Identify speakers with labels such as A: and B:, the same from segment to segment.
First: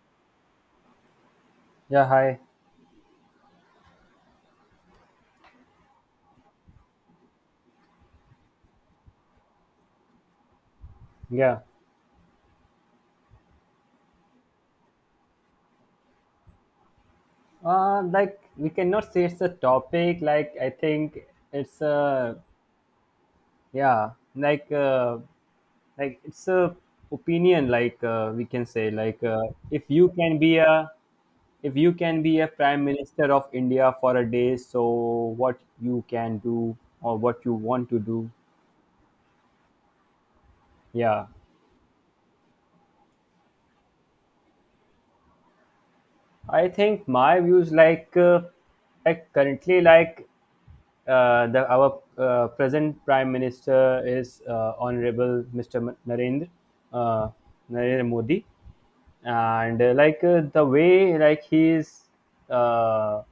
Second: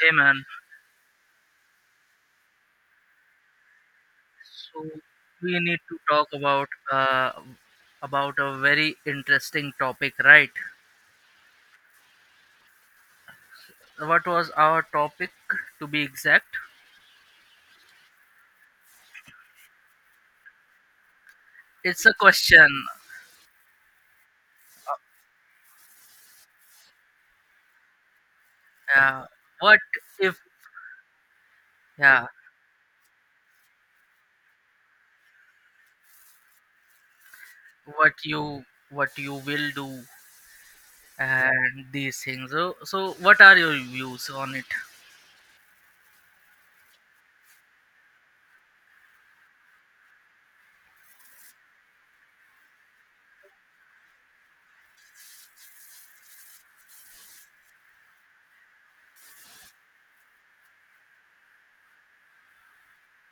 A: Hey man,
B: Yeah, hi.
A: so we need to talk about a very interesting topic, right?
B: Yeah.
A: What was our topic to be exact?
B: Like we cannot say it's a topic. Like I think it's
A: It's a
B: a.
A: question.
B: Yeah. Like it's a opinion. Like we can say like
A: Uh, what
B: if you can
A: if
B: be a if you can
A: yeah,
B: be a prime minister of India for a day, so what you can do or what you want to
A: what
B: do.
A: you what you will do
B: Yeah,
A: and these things. So what are your views on it?
B: I think my views, like, like currently, like, the our present prime minister is, honorable Mr. narendra uh, narendra Modi, and like, the way like he is, uh,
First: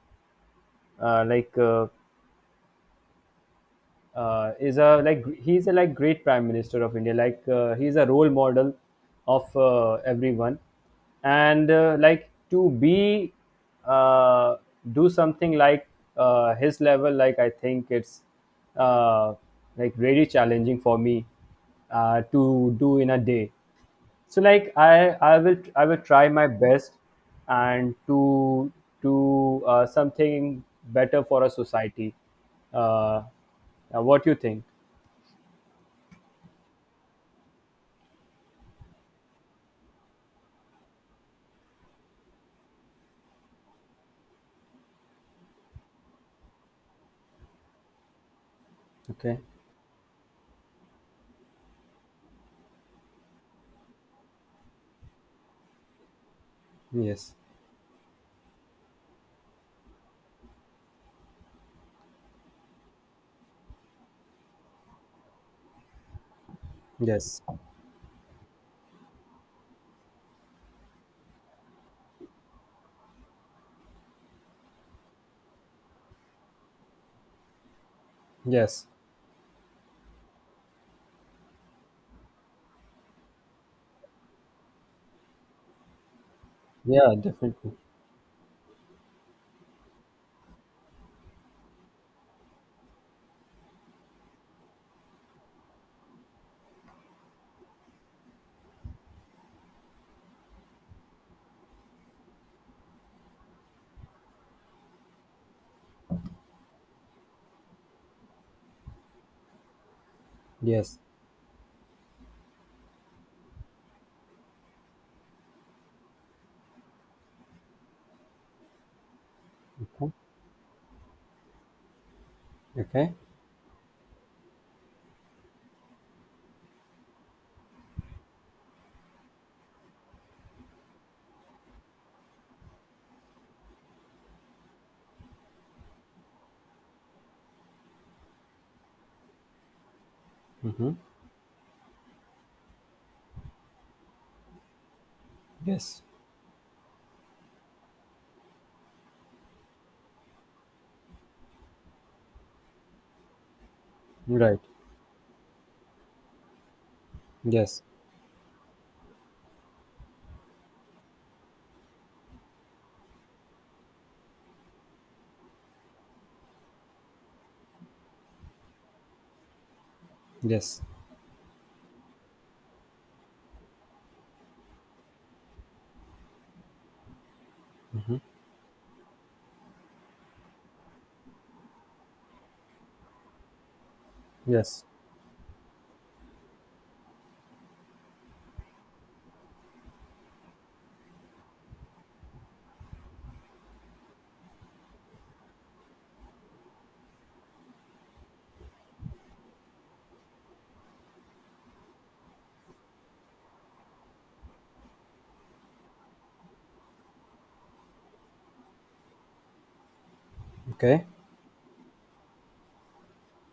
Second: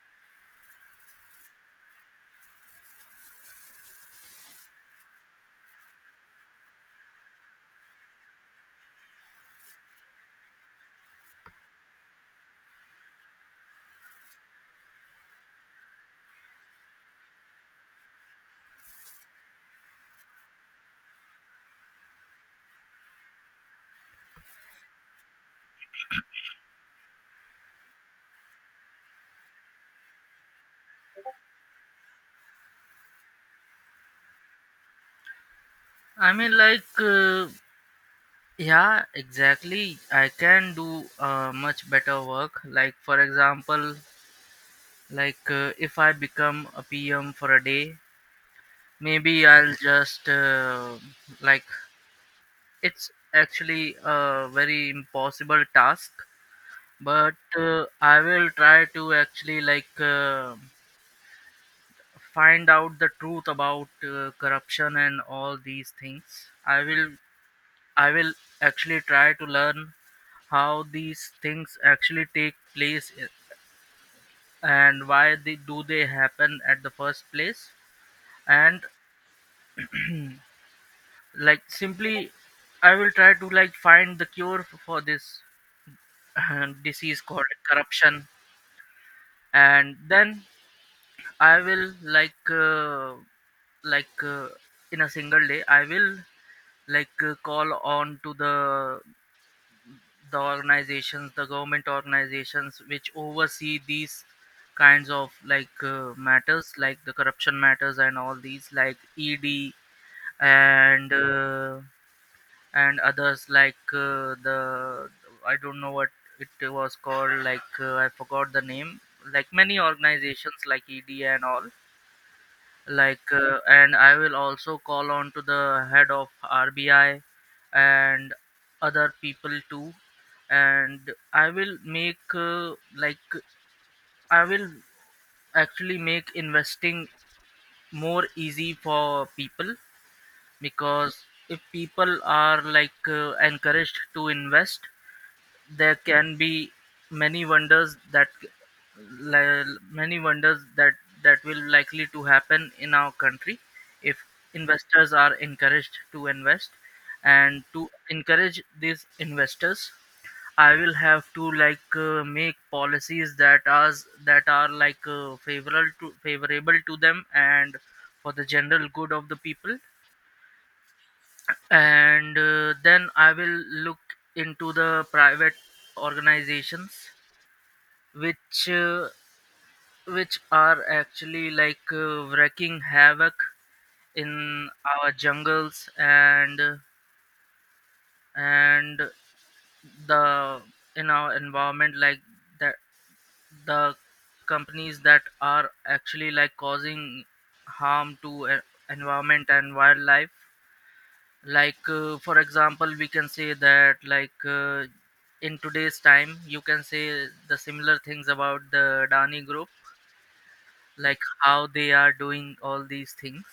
B: like, is a like he's a like great prime minister of India, like, he's a role model of everyone, and like to be, uh, do something like his level, like I think it's uh, like really challenging for me to do in a day. So like I will try my best, and to something better for a society. uh, what you think?
A: I mean like yeah, exactly. I can do much better work. Like for example, like, if I become a PM for a day,
B: Okay.
A: maybe I'll just like it's actually a very impossible task,
B: Yes.
A: but I will try to actually like find out the truth about corruption and all these things. I will
B: Yes.
A: I will actually try to learn how these things actually take place, and why they happen at the first place, and
B: Yes.
A: like simply I will try to like find the cure for this
B: Yeah,
A: disease called
B: definitely.
A: corruption. And then I will like in a single day I will like call on to the organizations, the government organizations which oversee these kinds of like matters, like the corruption matters and all these, like ED
B: Yes.
A: and uh, and others like the I don't know what it was called. Like I forgot the name. Like many
B: Okay.
A: organizations, like ED and all.
B: Okay.
A: Like and I will also call on to the head of RBI and other people too. And I will make like I will actually make investing more easy for people,
B: Mm-hmm.
A: because if people are like encouraged to invest, there
B: Yes.
A: can be many wonders that, many wonders that will likely to happen in our country, if
B: Right.
A: investors are encouraged to invest. And
B: Yes.
A: to encourage these investors I will have to like make policies that are like favorable to them and for the general good of the people.
B: Yes.
A: And then I will look into the private organizations which are actually like wreaking havoc in
B: Yes.
A: our jungles and and the in our environment, like that the companies that are actually like causing harm to environment and wildlife. Like for example, we can say that, like in today's time you can say the similar things about the Dani Group,
B: Okay.
A: like how they are doing all these things.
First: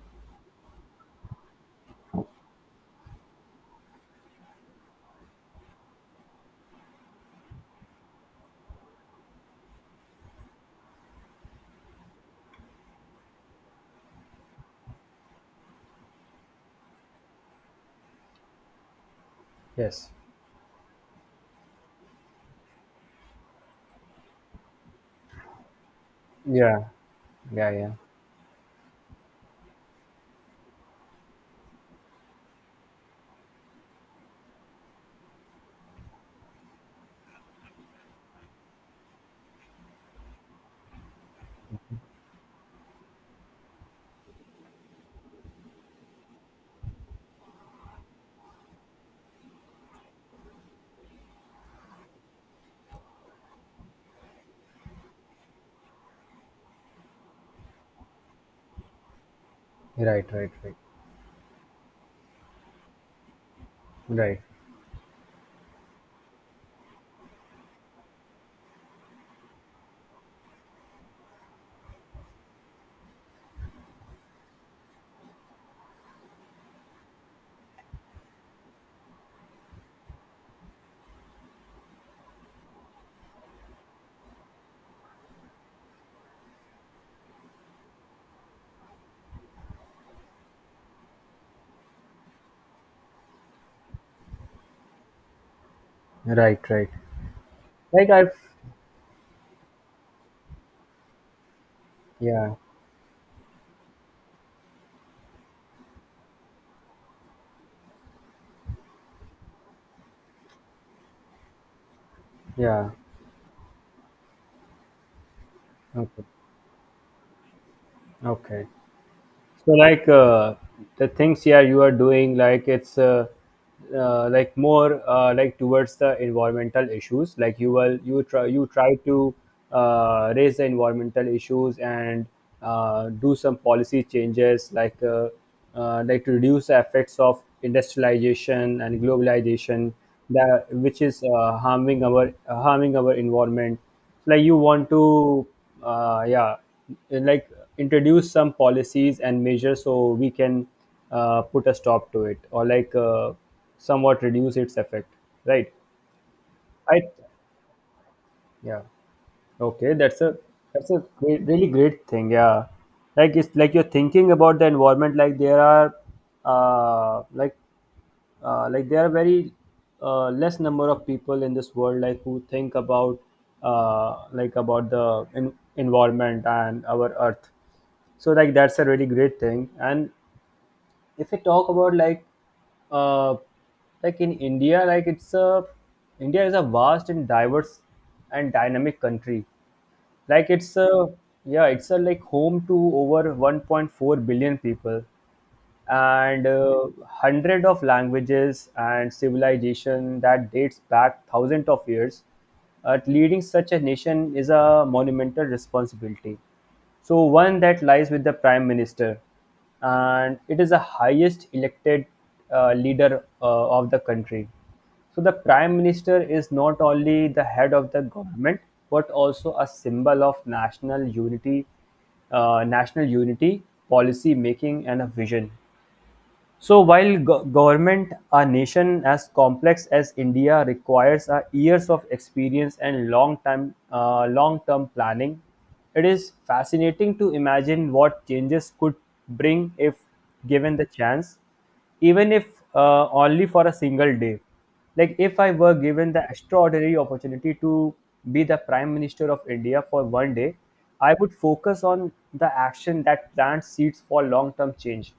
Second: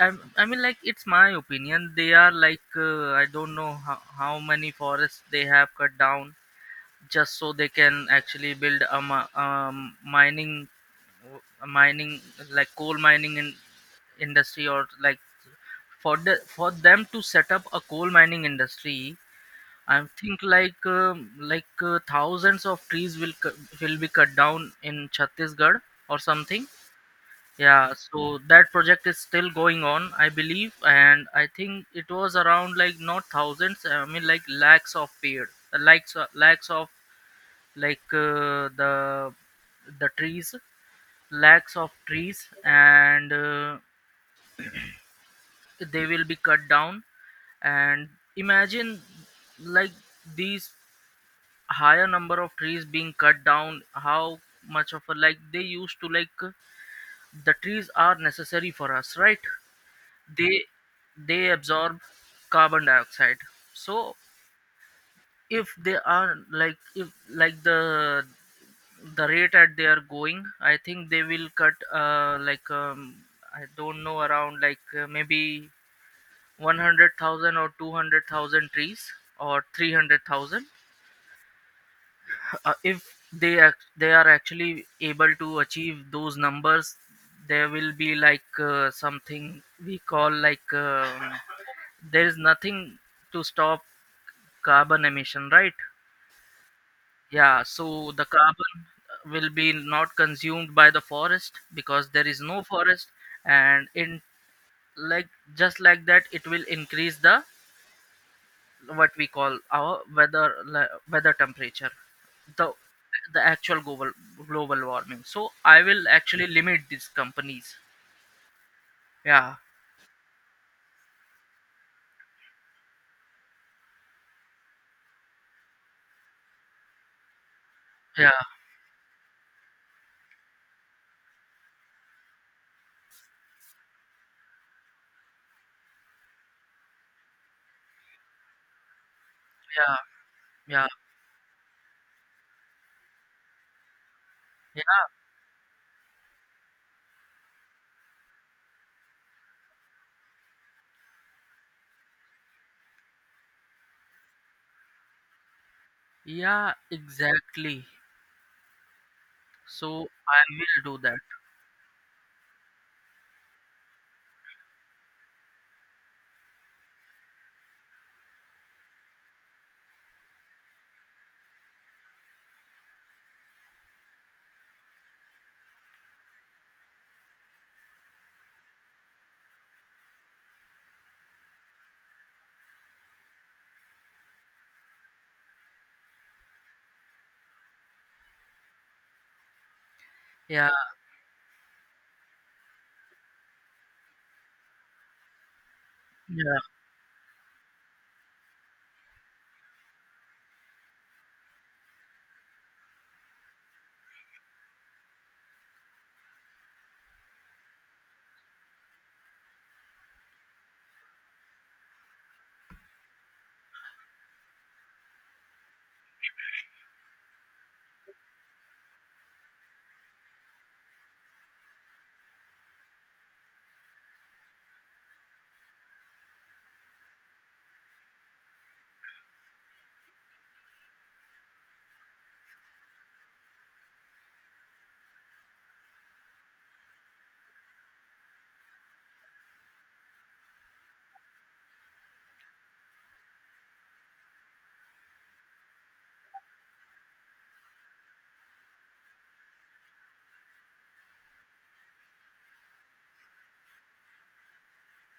A: i, I mean, like, it's my opinion, they are like I don't know how, many forests they have cut down, just so they can actually build a, mining, a mining, like coal mining industry, or like for the for them to set up a coal mining industry. I
B: Yes.
A: think like thousands of trees will will be cut down in Chhattisgarh or something.
B: Yeah. Yeah. Yeah.
A: Yeah, so that project is still going on, I believe, and I think it was around like not thousands, I mean like lakhs of pair, lakhs of, like the trees, lakhs of trees, and they will be cut down. And imagine like these higher number of trees being cut down. How much of a, like they used to, like the trees are necessary for us, right?
B: Right. Right.
A: they
B: Right.
A: they absorb carbon dioxide. So
B: Right.
A: if they are like, if like the rate at they are going, I think they will cut like I don't know, around like maybe 100,000 or 200,000 trees or 300,000, if they are actually able to achieve those numbers, there will be like something we call like, there is nothing to stop carbon emission, right?
B: Right. Right.
A: Yeah,
B: like
A: so the
B: I
A: carbon will be not consumed by the forest, because there is
B: Yeah.
A: no forest. And in, like just like that, it will increase the what we call our weather, weather temperature, the
B: Yeah.
A: the actual global, warming. So I will
B: Okay.
A: actually limit these companies.
B: Okay.
A: Yeah.
B: So like, the things, yeah, you are doing, like it's like more, like towards the environmental issues, like you will
A: Yeah,
B: you try to raise the environmental issues, and do some policy changes, like, like to reduce the effects of industrialization and globalization
A: yeah,
B: that
A: yeah,
B: which is harming our environment. Like you want
A: yeah,
B: to, yeah, like introduce some policies and measures so we can put a stop to it, or like somewhat reduce its effect, right.
A: yeah,
B: I
A: exactly.
B: Yeah.
A: So
B: Okay, that's a
A: I will do that.
B: great, really great thing. Yeah, like it's like you're thinking about the environment. Like there are, uh, like there are very, less number of people in this world like who think about like about the environment and our earth, so like that's a really great thing. And if we talk about, like, uh like in India, like it's a. India is a vast and diverse and dynamic country. Like
A: Yeah.
B: it's a, yeah, it's a, like, home to over 1.4 billion people and
A: Yeah,
B: hundred of languages and civilization that dates back thousands of years. Leading such a nation is a monumental responsibility, so one that lies with the prime minister, and it is the highest elected leader of the country. So the prime minister is not only the head of the government, but also a symbol of national unity, uh, national unity, policy making, and a vision. So while government, a nation as complex as India requires a years of experience and long term planning, it is fascinating to imagine what changes could bring if given the chance, even if only for a single day. Like if I were given the extraordinary opportunity to be the prime minister of India for one day, I would focus on the action that plants seeds for long term change,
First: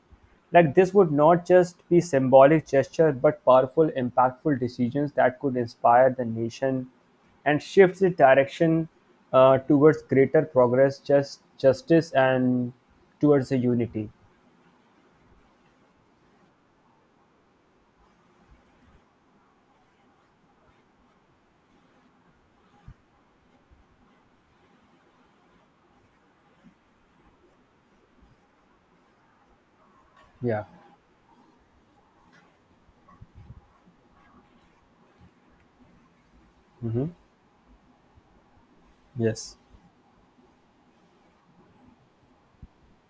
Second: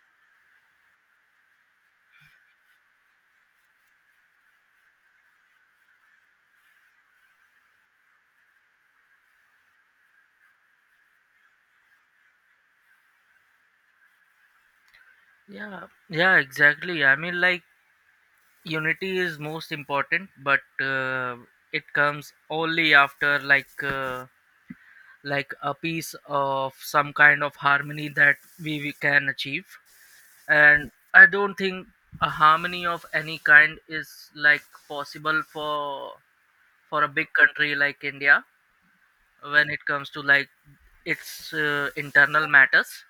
B: like this would not just be symbolic gesture but powerful impactful decisions that could inspire the nation and shift the direction, towards greater progress, justice, and towards the unity.
A: yeah, yeah, exactly. I mean, like, unity is most important, but it comes only after like a piece of some kind of harmony that we can achieve.
B: Yeah.
A: And I don't think a harmony of any kind is like possible for
B: Mm-hmm.
A: a big country like India,
B: Yes.
A: when it comes to like its internal matters.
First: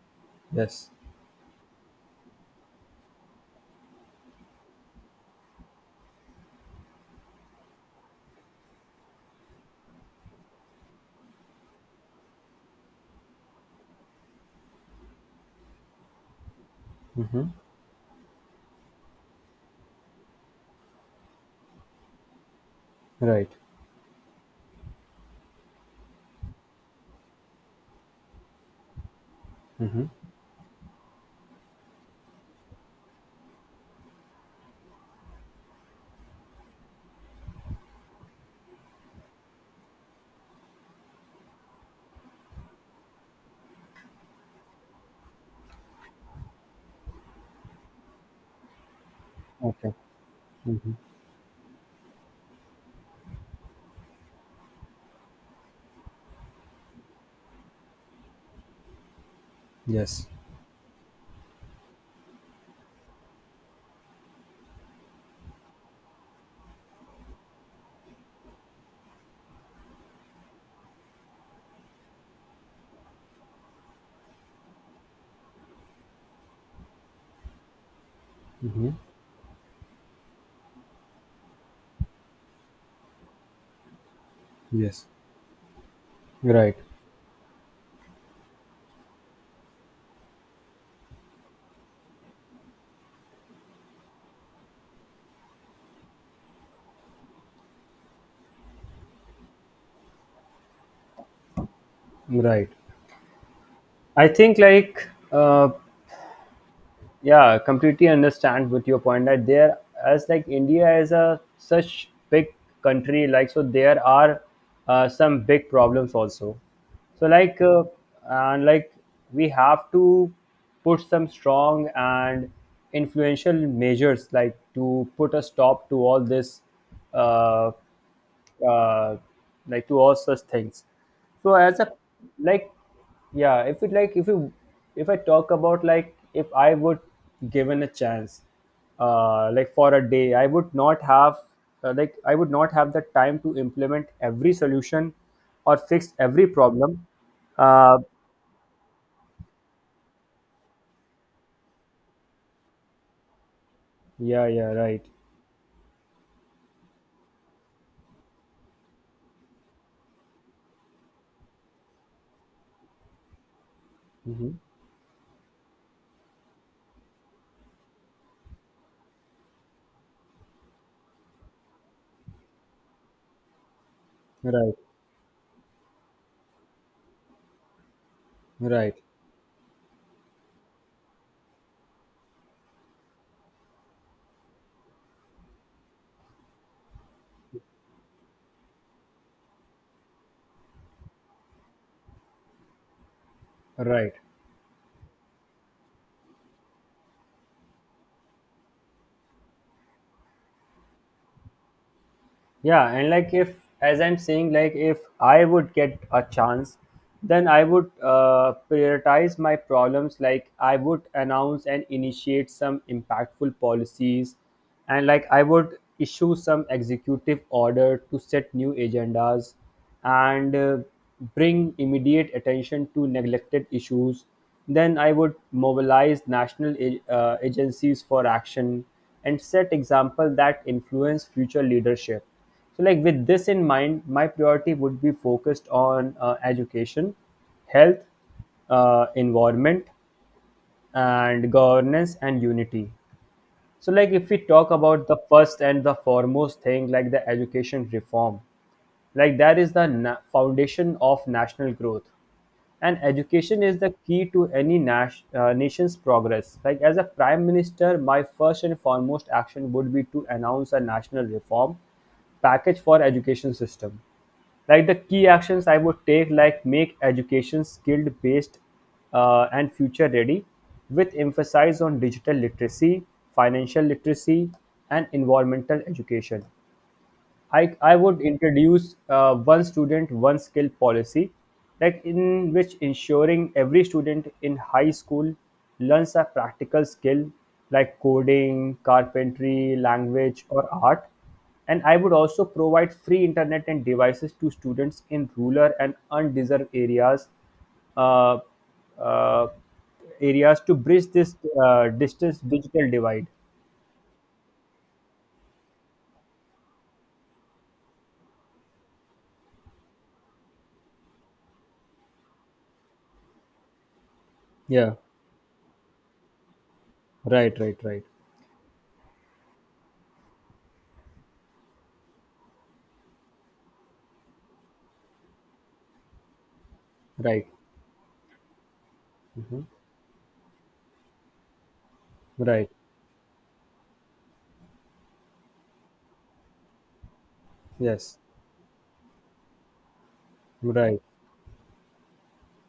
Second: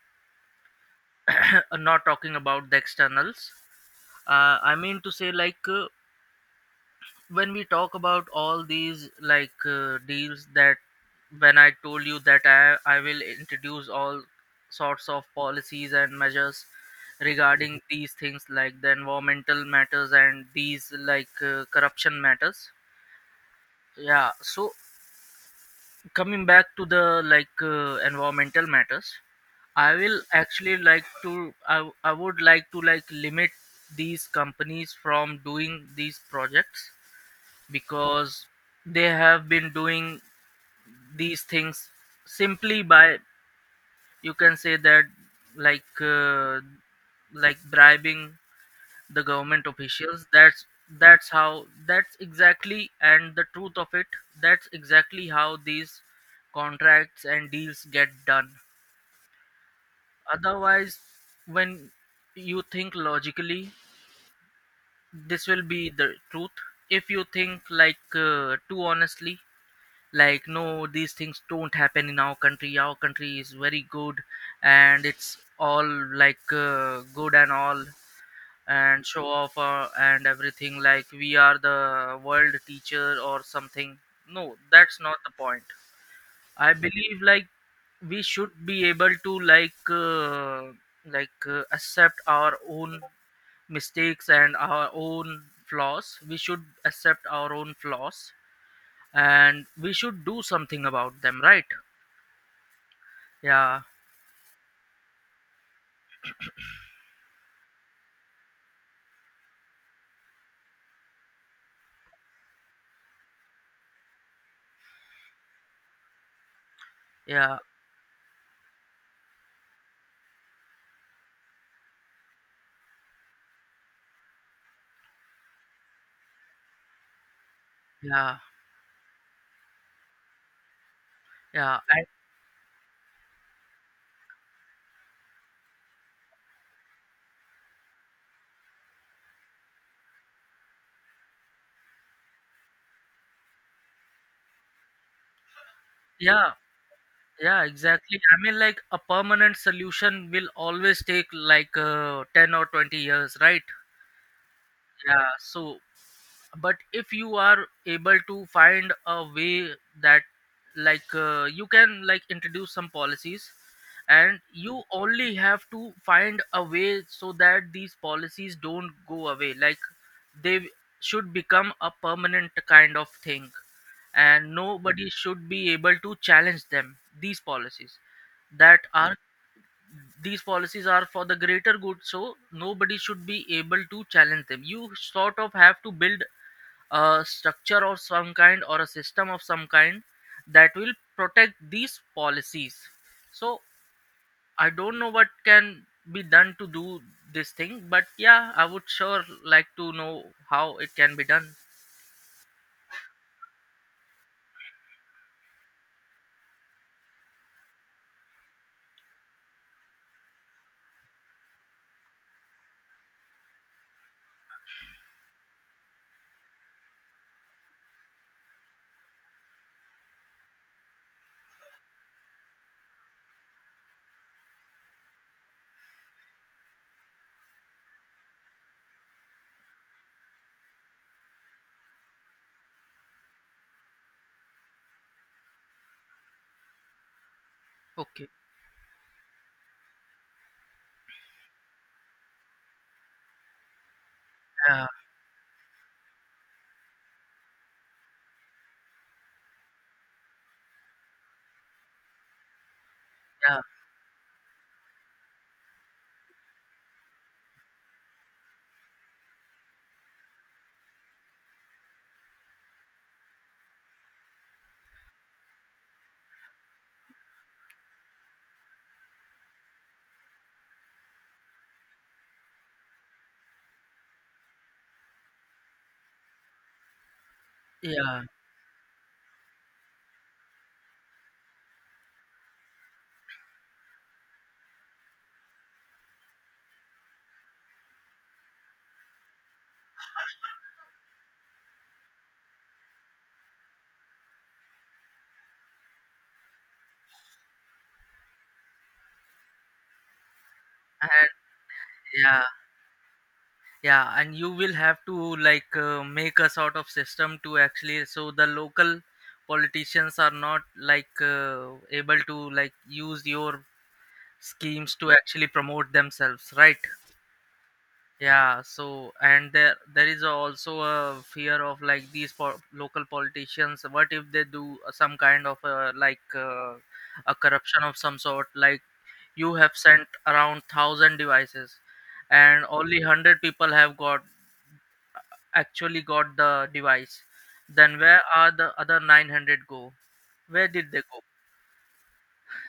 B: Yes.
A: I'm not talking about the externals. I mean to say like. When we talk about all these, like deals that, when I told you that I will introduce all sorts of policies and measures
B: Mm-hmm.
A: regarding these things, like the environmental matters and these, like corruption matters.
B: Right.
A: Yeah, so coming back to the, like environmental matters, I
B: Mm-hmm.
A: will actually like to, I would like to like limit these companies from doing these projects, because they have been doing these things simply by, you can say that, like uh, like bribing the government
B: Okay.
A: officials. That's
B: Mm-hmm.
A: how, that's exactly and the truth of it, that's exactly how these contracts and deals get done.
B: Yes.
A: Otherwise, when you think logically, this will be the truth. If you think like too honestly, like, no, these things don't happen in our country, our country is very good, and it's all like good and all,
B: Mm-hmm.
A: and show off and everything, like we are the world teacher or something. No, that's
B: Yes.
A: not the point. I
B: Right.
A: believe like we should be able to like accept our own mistakes and our own flaws. We should accept our own flaws and we should do something about them, right?
B: Right.
A: Yeah.
B: I think, like, yeah, completely understand with your point that there, as like India is a such big country, like so there are some big problems also. So
A: Yeah,
B: like, and like we have to put some strong and influential measures, like to put a stop to all this, uh,
A: yeah,
B: uh, like to all such things. So
A: yeah.
B: as a,
A: And
B: like, yeah, if it, like, if you if I talk about like if I would given a chance, like for a day, I would not have like I would not have the time to implement every solution or fix every
A: yeah.
B: problem.
A: Yeah,
B: uh
A: exactly. I mean like a permanent solution will always take like 10 or 20 years, right?
B: yeah, yeah, right.
A: Yeah, so, but if you are able to find a way that, like you can like introduce some policies, and
B: Hmm,
A: you only have to find a way so that these policies don't go away, like they should become a permanent kind of thing, and
B: right,
A: nobody should be able to challenge them, these policies that
B: right,
A: are, these policies are for the greater good, so nobody should be able to challenge them. You sort of have to build a structure of some kind, or a system of some kind that will protect these policies. So
B: right.
A: I don't know what can be done to do this thing, but yeah, I would sure like to know how it can be done.
B: Yeah, and like if, as I'm saying, like if I would get a chance, then I would prioritize my problems. Like I would announce and initiate some impactful policies, and like I would issue some executive order to set new agendas and bring immediate attention to neglected issues. Then I would mobilize national agencies for action and set example that influence future leadership. So, like with this in mind, my priority would be focused on education, health,
A: Okay.
B: environment, and governance and unity. So, like if we talk
A: Yeah,
B: about the first and the foremost thing, like the education reform, like that is the foundation of national growth, and
A: yeah,
B: education is the key to any nation's progress. Like as a prime minister, my first and foremost action would be to announce a national reform package for education system. Like the key actions I would take, like make education skilled based, and future ready, with emphasis on digital literacy, financial literacy, and environmental education. I would
A: yeah.
B: introduce one student, one skill policy, like in which ensuring every student in high school learns a practical skill like coding, carpentry, language, or art. And I would also provide free internet and devices to students in rural and undeserved areas, uh, uh, to bridge
A: And
B: this distance
A: yeah.
B: digital divide.
A: Yeah, and you will have to like make a sort of system to actually, so the local politicians are not like able to like use your schemes
B: Yeah,
A: to actually promote themselves, right?
B: right, right, right,
A: Yeah, so. And there is also a fear of like these, local politicians, what if they do some kind of like a
B: right,
A: corruption of some sort, like you
B: Mhm.
A: have sent around 1000 devices, and
B: Right.
A: only 100 people have got actually got the device, then
B: Yes,
A: where are the other 900 go? Where did
B: right.
A: they go?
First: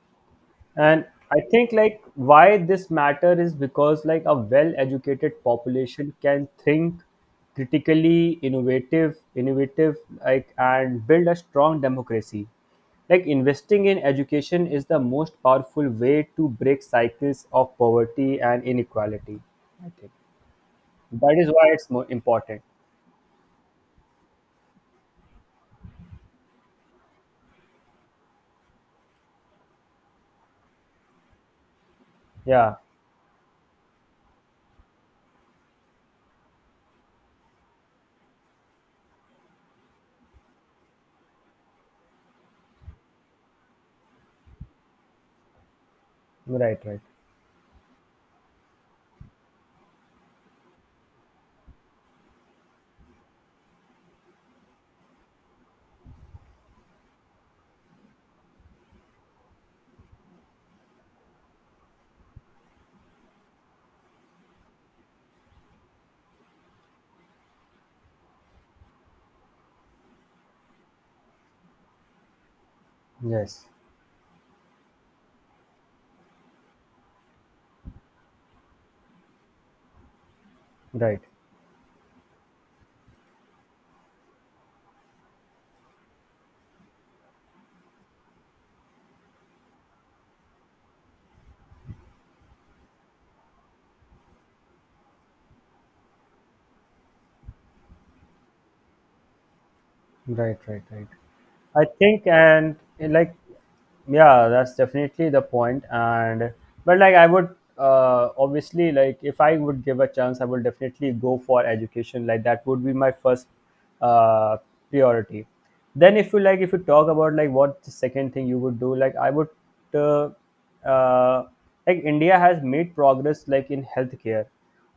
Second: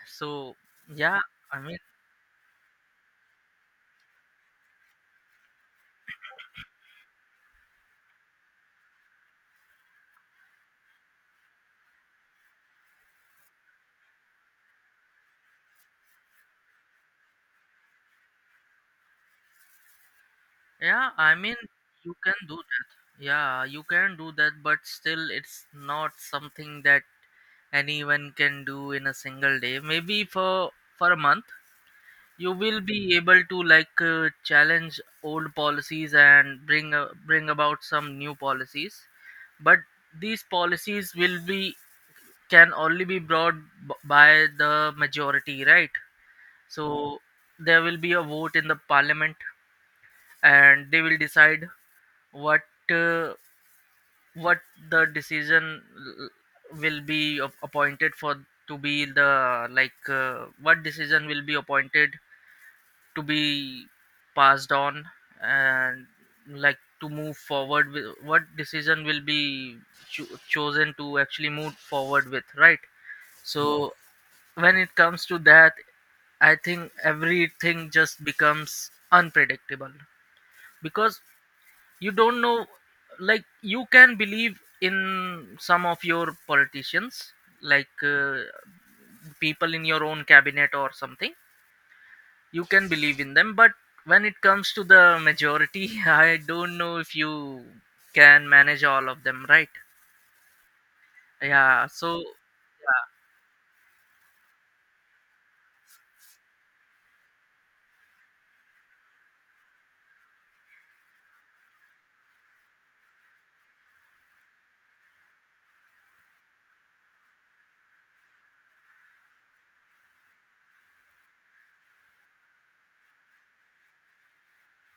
A: So,
B: And
A: yeah,
B: I
A: I
B: think,
A: mean,
B: like, why this matter is because like a well-educated population can think critically, like, and build a strong democracy. Like investing in education is the most powerful way to break cycles of poverty and inequality. I think
A: yeah, I
B: that is
A: mean,
B: why it's more
A: you can do
B: important.
A: that. Yeah, you can do that, but still, it's not something that anyone can do in a single day. Maybe for a month, you
B: Yeah,
A: will be able to like challenge old policies and bring about some new policies. But these policies will be, can only be brought by the majority, right?
B: right, right.
A: So there will be a vote in the parliament, and they will decide what, uh, what the decision will be, appointed for, to be the, like what decision will be appointed to be passed on, and like to move forward with, what decision will be chosen to actually move forward with, right?
B: Yes,
A: So when it comes to that, I think everything just becomes unpredictable, because
B: right.
A: you don't know, like you can believe in some of your politicians, like people in your own cabinet or something, you can believe in them, but when it comes to the majority I don't know if you can manage all of them, right?
B: Right, right, right. I
A: Yeah, so.
B: think, and, like, yeah, that's definitely the point. And but like, I would obviously like if I would give a chance, I would definitely go for education. Like that would be my first uh, priority. Then, if you like, if you talk about like what the second thing you would do, like I would, uh, uh, like India has made progress like in healthcare,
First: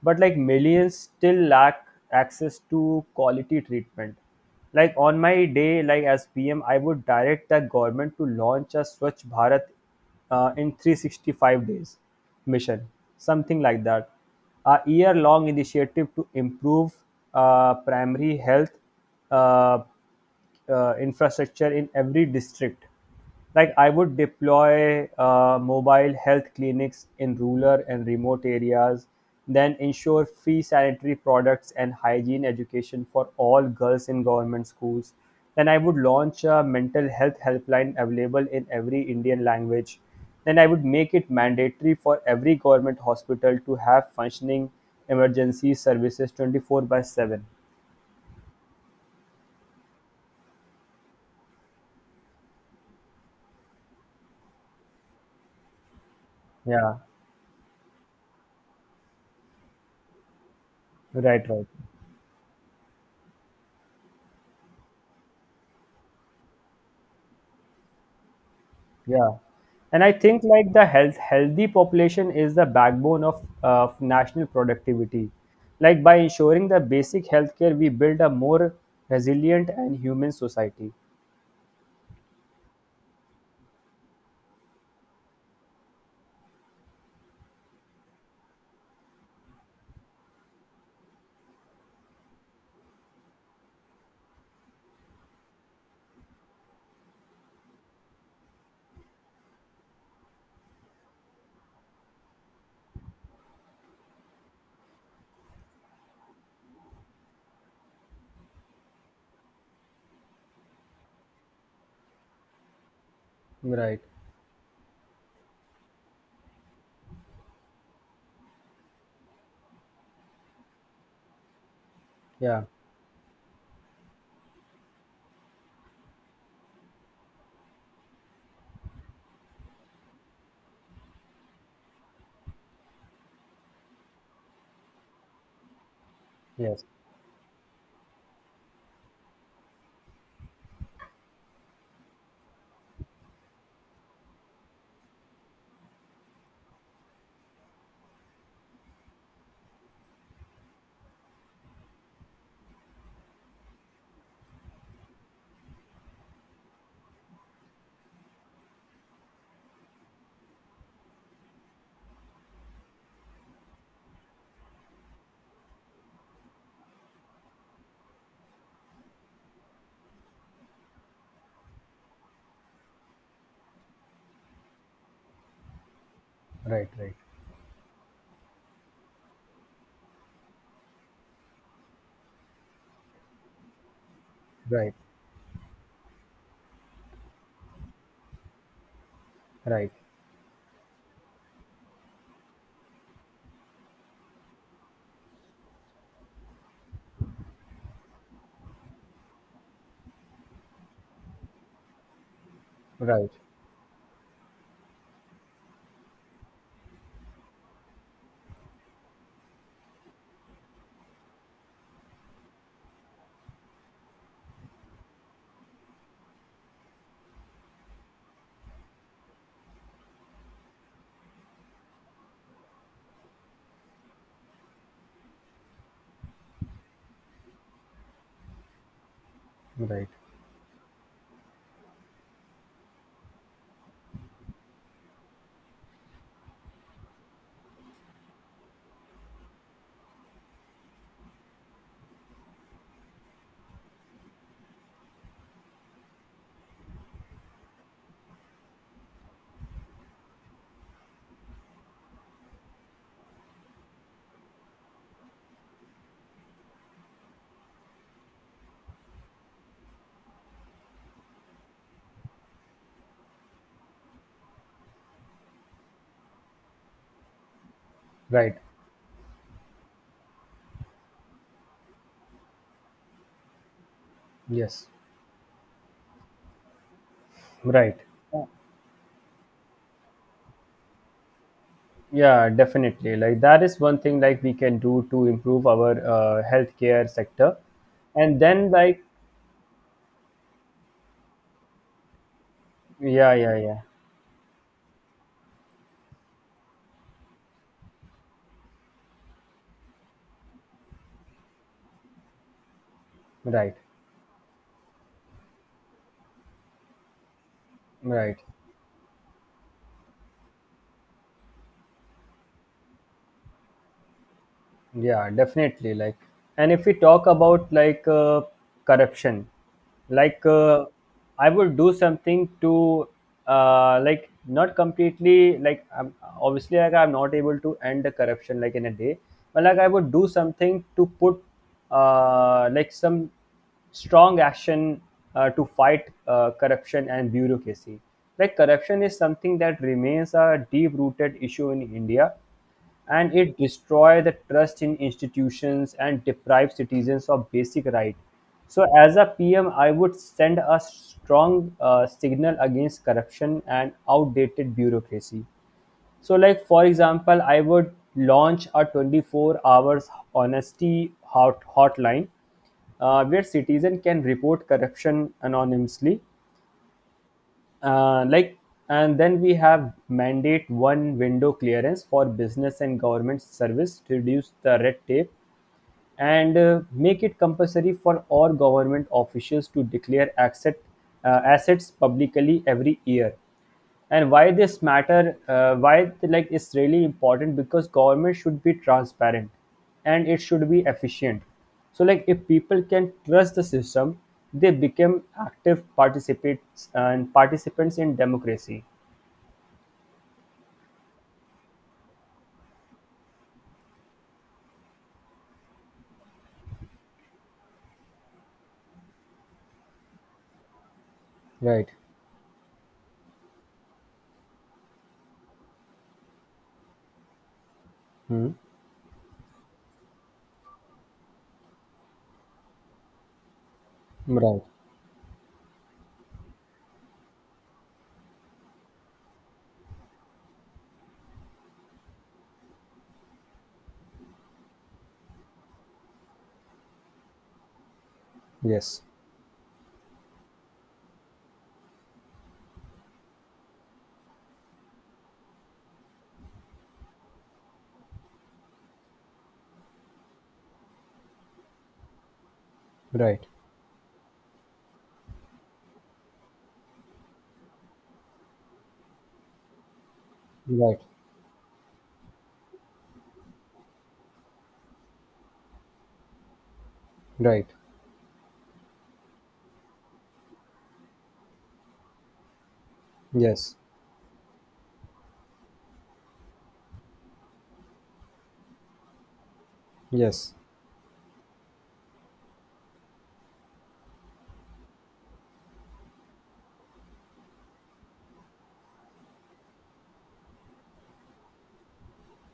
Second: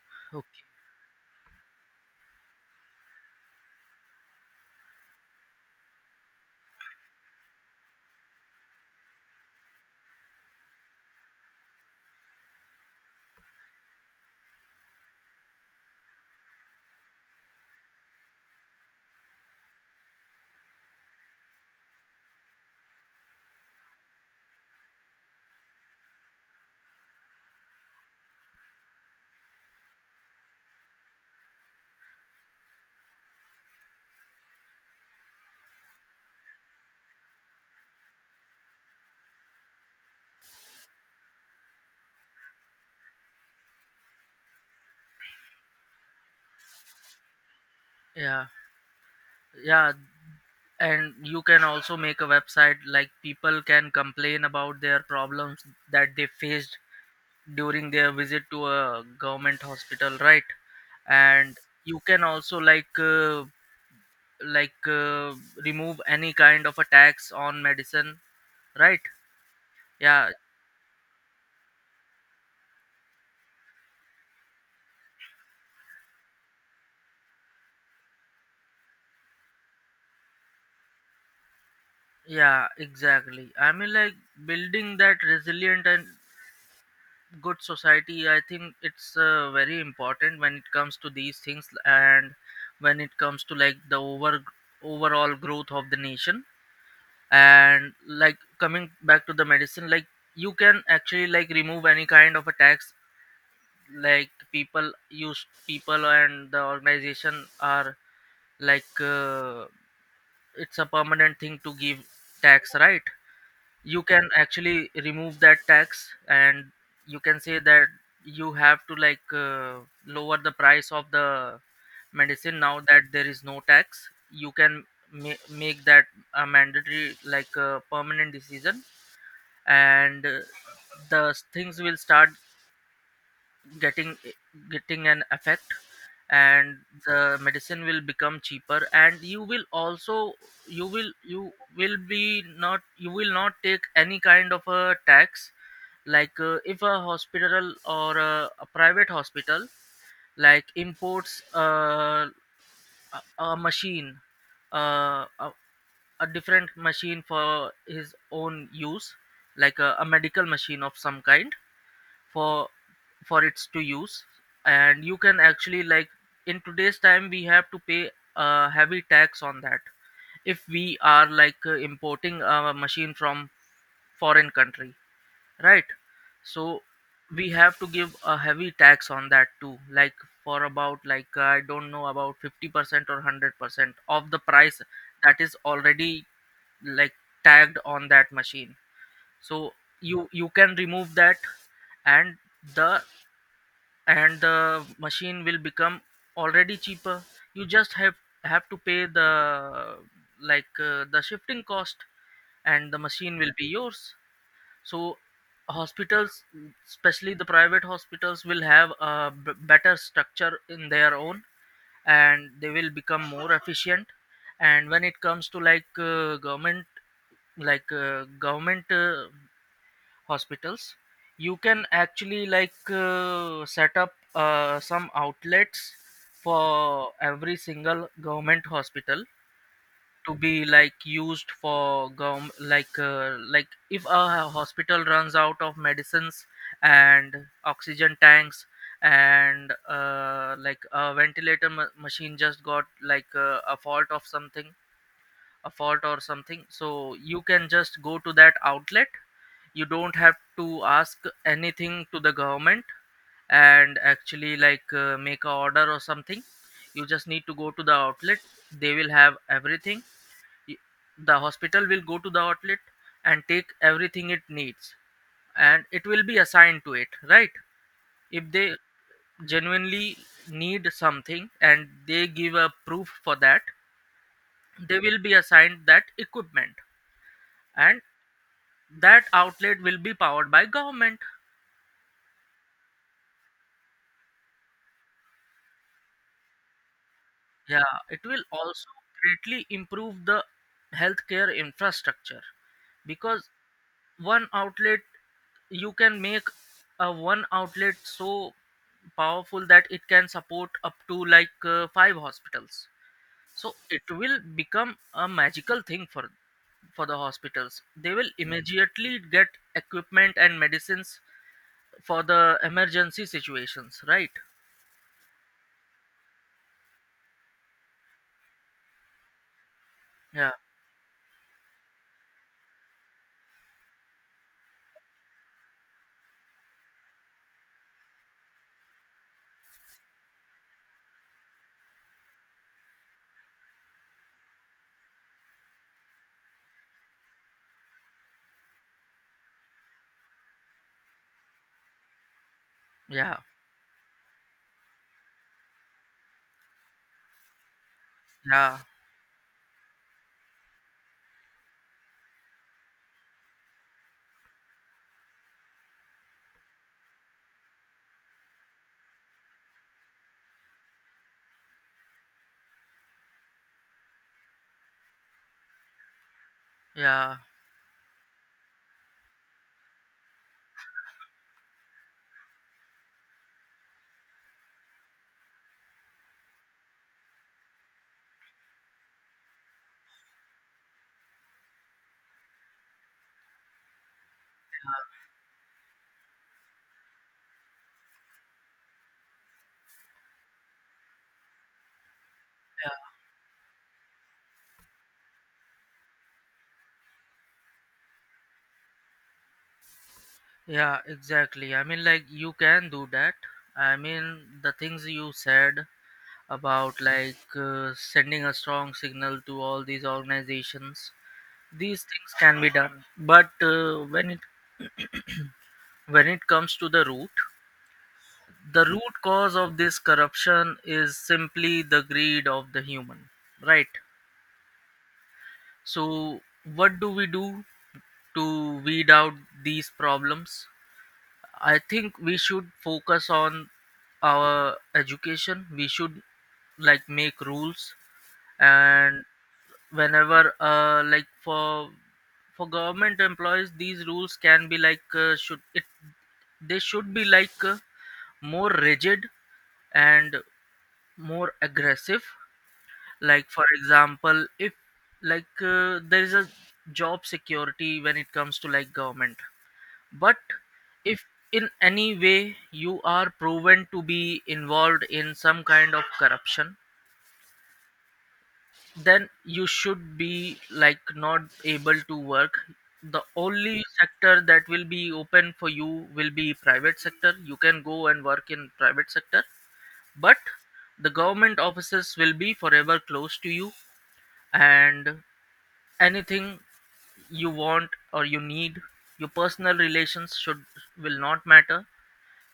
B: but like
A: Okay.
B: millions still lack access to quality treatment. Like on my day, like as PM, I would direct the government to launch a Swachh Bharat, in 365 days mission, something like that, a year long initiative to improve primary health uh, infrastructure in every district. Like I would deploy mobile health clinics in rural and remote areas, then ensure free sanitary products and hygiene education for all girls in government schools. Then I would launch a mental health helpline available in every Indian language. Then I would make it mandatory for every government hospital to have functioning emergency services 24 by 7.
A: Yeah, yeah. And you can also make a website, like people can complain about their problems that they faced
B: Yeah,
A: during their visit to a government hospital, right?
B: right,
A: And
B: right.
A: you can also like remove any kind of a tax on medicine, right?
B: Yeah, and I
A: Yeah,
B: think, like, the healthy population is the backbone of national productivity. Like by ensuring the basic healthcare, we build a more resilient and human society.
A: yeah, exactly. I mean like building that resilient and good society, I think it's very important when it comes to these things, and when it comes to like the overall growth of the nation. And like coming back to the medicine, like you can actually like remove any kind of a tax, like people use, people and the organization are like, it's a permanent thing to give tax, right?
B: Right.
A: You can actually remove that tax, and you can say that you have to like lower the price of the medicine,
B: Yeah.
A: now that there is no tax, you can Make that a mandatory, like a permanent decision. and uh, Things will start getting getting an effect, and
B: Yes.
A: the medicine will become cheaper, and you will also you will be not, you will not take any kind of a tax. If a hospital or a private hospital like imports a machine, uh, a, a different machine for his own use, like a medical machine of some kind for for its to use. And you can actually, like, in today's time we have to pay a heavy tax on that if we are like importing a machine from foreign country, right? So
B: Right. Right.
A: we have to give a heavy tax on that too, like for about like I don't know, about 50% or 100% of the price
B: Right.
A: that is already, like, tagged on that machine. So
B: Right.
A: you can remove that, and the the machine will become already cheaper. You just have to pay the, like, the shifting cost, and the
B: Right.
A: machine will be yours. So hospitals, especially the private hospitals, will have a better structure in their own, and they will become more efficient. And when it comes to like government, like government hospitals, you can actually like set up some outlets for every single government hospital
B: Right.
A: to be, like, used for gov, like like, if a hospital runs out of medicines and oxygen tanks, and like a ventilator machine just got, like a fault of something, a fault or something, so you can just go to that outlet. You don't have to ask anything to the government and actually like make a order or something. You just need to go to the outlet, they will have everything. Y- the hospital will go to the outlet and take everything it needs, and it will be assigned to it, right? If
B: Right.
A: they genuinely need something and they give a proof for that,
B: Yes.
A: they will be assigned that equipment,
B: Right.
A: and that outlet will be powered by government.
B: Yeah, definitely. Like that is one thing like we can do to improve our healthcare sector.
A: Yeah, it
B: And
A: will
B: then,
A: also
B: like,
A: greatly improve the healthcare infrastructure,
B: yeah,
A: because
B: yeah, yeah.
A: one outlet, you can make a one outlet so powerful that it can support up to like 5 hospitals. So
B: Right.
A: it will become a magical thing for the hospitals. They will
B: Right.
A: immediately get equipment and medicines for the emergency situations, right?
B: Yeah, definitely, like, and if we talk about, like, corruption, like,
A: Yeah,
B: I would do something to, like, not completely like, obviously like I'm not able to end the corruption like in a day, but like I would do something to put like some strong action, to fight corruption and bureaucracy. Like corruption is something that remains a deep rooted issue in India, and
A: yeah,
B: it destroys the trust in institutions and deprives citizens of basic rights.
A: yeah,
B: So as a PM, I would send a strong signal against corruption and outdated bureaucracy. So like for example, I would launch a 24 hours honesty hotline where citizens can report corruption anonymously,
A: yeah,
B: like, and then we have mandate one window clearance for business and government service to reduce the red tape, and make it compulsory for all government officials to declare assets publicly every year. And why this matter, why, like, it's really important, because government should be transparent and it should be efficient. So like if people can
A: yeah.
B: trust the system, they become active participants in democracy.
A: Yeah, exactly. I mean, like, you can do that. I mean, the things you said about like sending a strong signal to all these organizations,
B: Right.
A: these things can be done. But when it, when it comes to
B: Hmm.
A: the root cause of this corruption is simply the greed of the human, right?
B: Right.
A: So, what do we do to weed out these problems? I think we should focus on our education. We should, like, make rules.
B: Yes.
A: And whenever, uh, like, for government employees, these rules can be like should it, they should be like more rigid and more aggressive.
B: Right.
A: Like, for example, if like there is a job security when it comes to like government, but
B: Right.
A: if in any way you are proven to be involved in some kind of corruption,
B: Right.
A: then you should be, like, not able to work. The
B: Yes.
A: only sector that will be open for you will be private sector. You can go and work in private sector, but
B: Yes.
A: the government offices will be forever closed to you, and anything you want or you need, your personal relations should, will not matter.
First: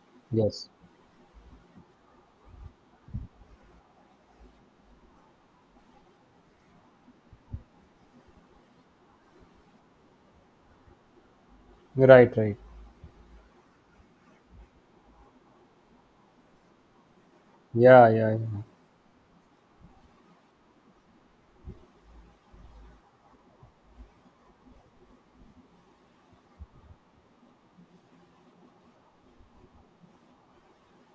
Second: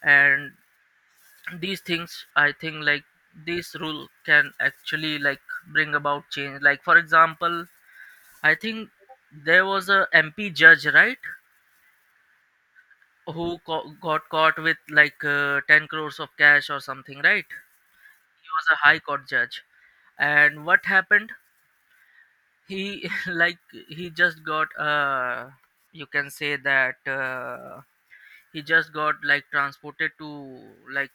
A: And
B: Yes.
A: these things, I think, like, this rule can actually, like, bring about change. Like, for example, I think there was a MP judge, right?
B: Right, right.
A: Who got caught with like 10 crores of cash or something, right?
B: Yeah, yeah,
A: He
B: yeah.
A: was a high court judge, and what happened, he like, he just got uh, you can say that he just got, like, transported to, like,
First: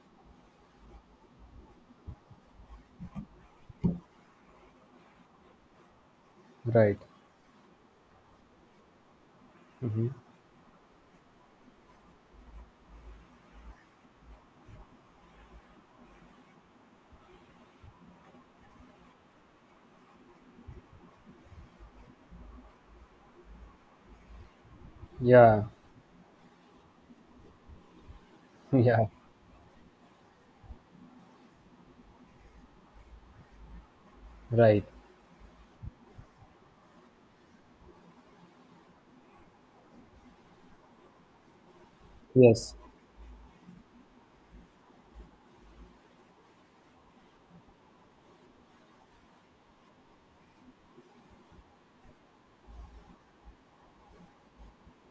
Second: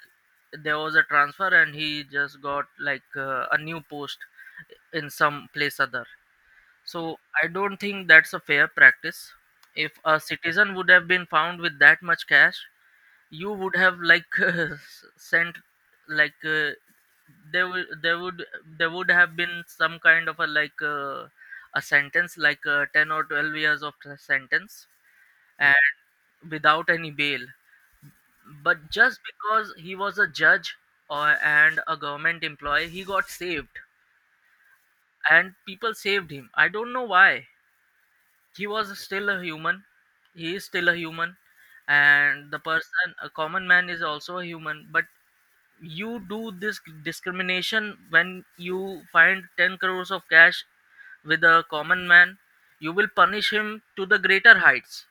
A: there was a transfer, and he just got like a new post in some place other.
B: Right.
A: So I don't think that's a fair practice. If
B: Hmm.
A: a citizen would have been found with that much cash, you would have like sent, like there would there would have been some kind of a like a sentence, like 10 or 12 years of the sentence,
B: Yeah,
A: and without any bail. But
B: yeah.
A: just because he was a judge or and a government employee, he got saved,
B: Right.
A: and people saved him. I don't know why. He was still a human, he is still a human, and the
B: Yes.
A: person, a common man, is also a human. But you do this discrimination. When you find 10 crores of cash with a common man, you will punish him to the greater heights.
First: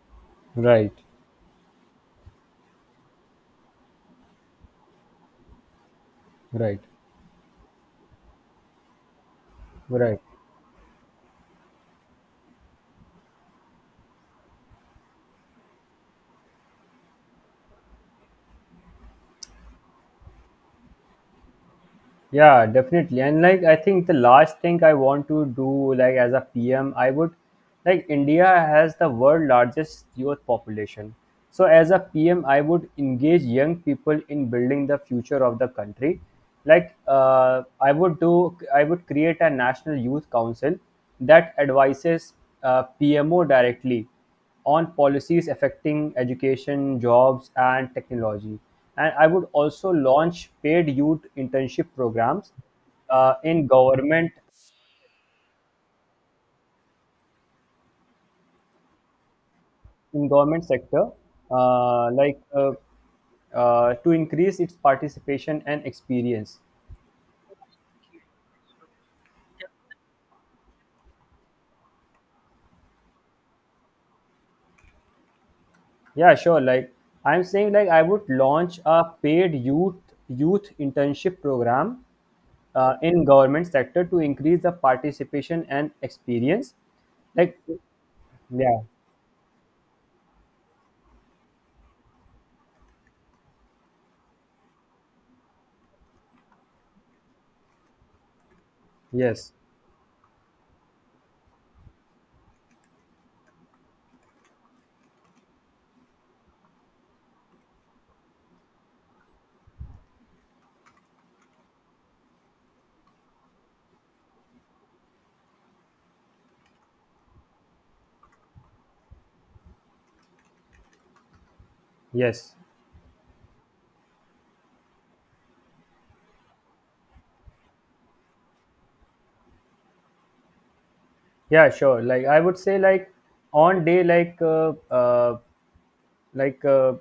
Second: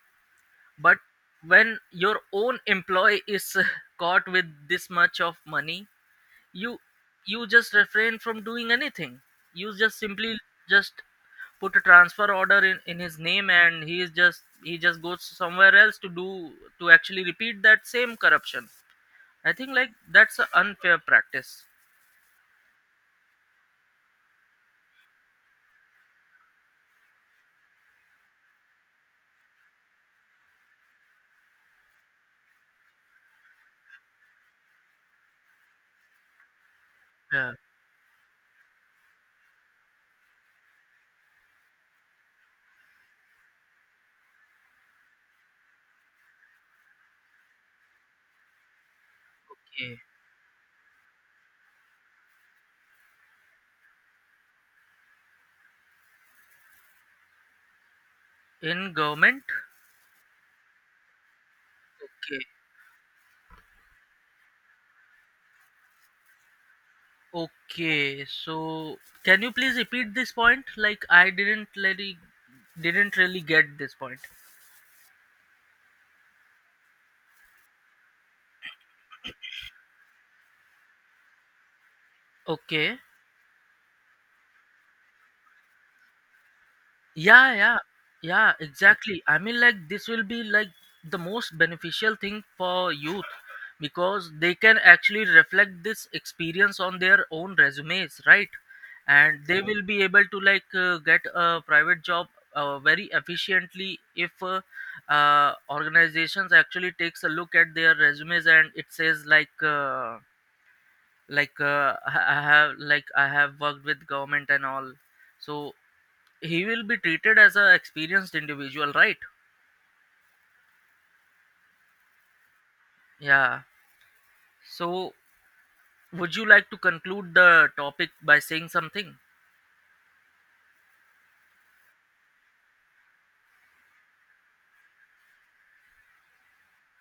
B: Right.
A: But when your own employee is caught with this much of money, you
B: Right.
A: you just refrain from doing anything. You just
B: Right.
A: simply, just put a transfer order in his name, and he is just, he just goes somewhere else to do, to actually repeat that same corruption. I think, like, that's an unfair practice.
B: Yeah, definitely. And like I think the last thing I want to do like as a PM, I would, like India has the world largest youth population. So as a PM, I would engage young people in building the future of the country. Like
A: Yeah.
B: I would create a national youth council that advises PMO directly on policies affecting education, jobs, and technology. And I would also
A: Okay.
B: launch paid youth internship programs uh, in government
A: In government.
B: in government sector, like
A: Okay.
B: to increase its participation and experience.
A: Okay, so can you please repeat this point, like, I didn't really, didn't really get this point?
B: Yeah, sure. Like I'm saying, like I would launch a paid youth internship program
A: Okay.
B: in government sector to increase the participation and experience.
A: Yeah,
B: Like,
A: yeah, yeah,
B: yeah.
A: exactly. I mean, like, this will be like the most beneficial thing for youth, because they can actually reflect this experience on their own resumes, right? And
B: Yes,
A: they, Mm, will be able to like get a private job very efficiently, if organizations actually takes a look at their resumes, and it says like I have, like, I have worked with government and all. So he will be treated as an experienced individual, right?
B: yes,
A: Yeah. So would you like to conclude the topic by saying something?
B: yeah, sure. Like I would say, like on day, like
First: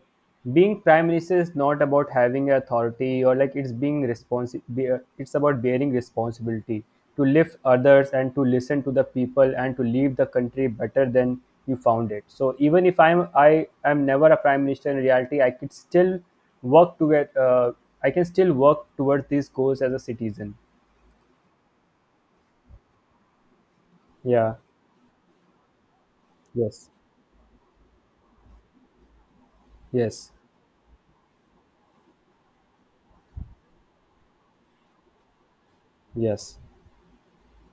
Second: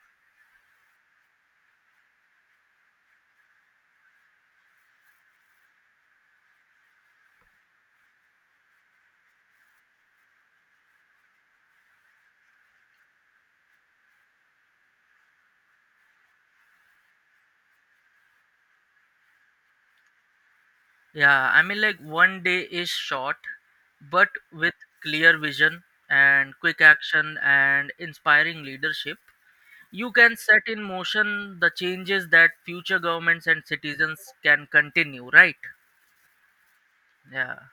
B: being prime minister is not about having authority or like it's being responsible. It's about bearing responsibility to lift others and to listen to the people and to leave the country better than you found it. So even if I am never a prime minister in reality, I could still work to get. I can still work towards these goals as a citizen.
A: Yeah, I mean, like, one day is short, but
B: Yeah.
A: with clear vision and quick
B: Yes.
A: action and inspiring leadership, you
B: Yes.
A: can set in motion the changes that future governments and citizens can continue, right?
B: Yes.
A: Yeah.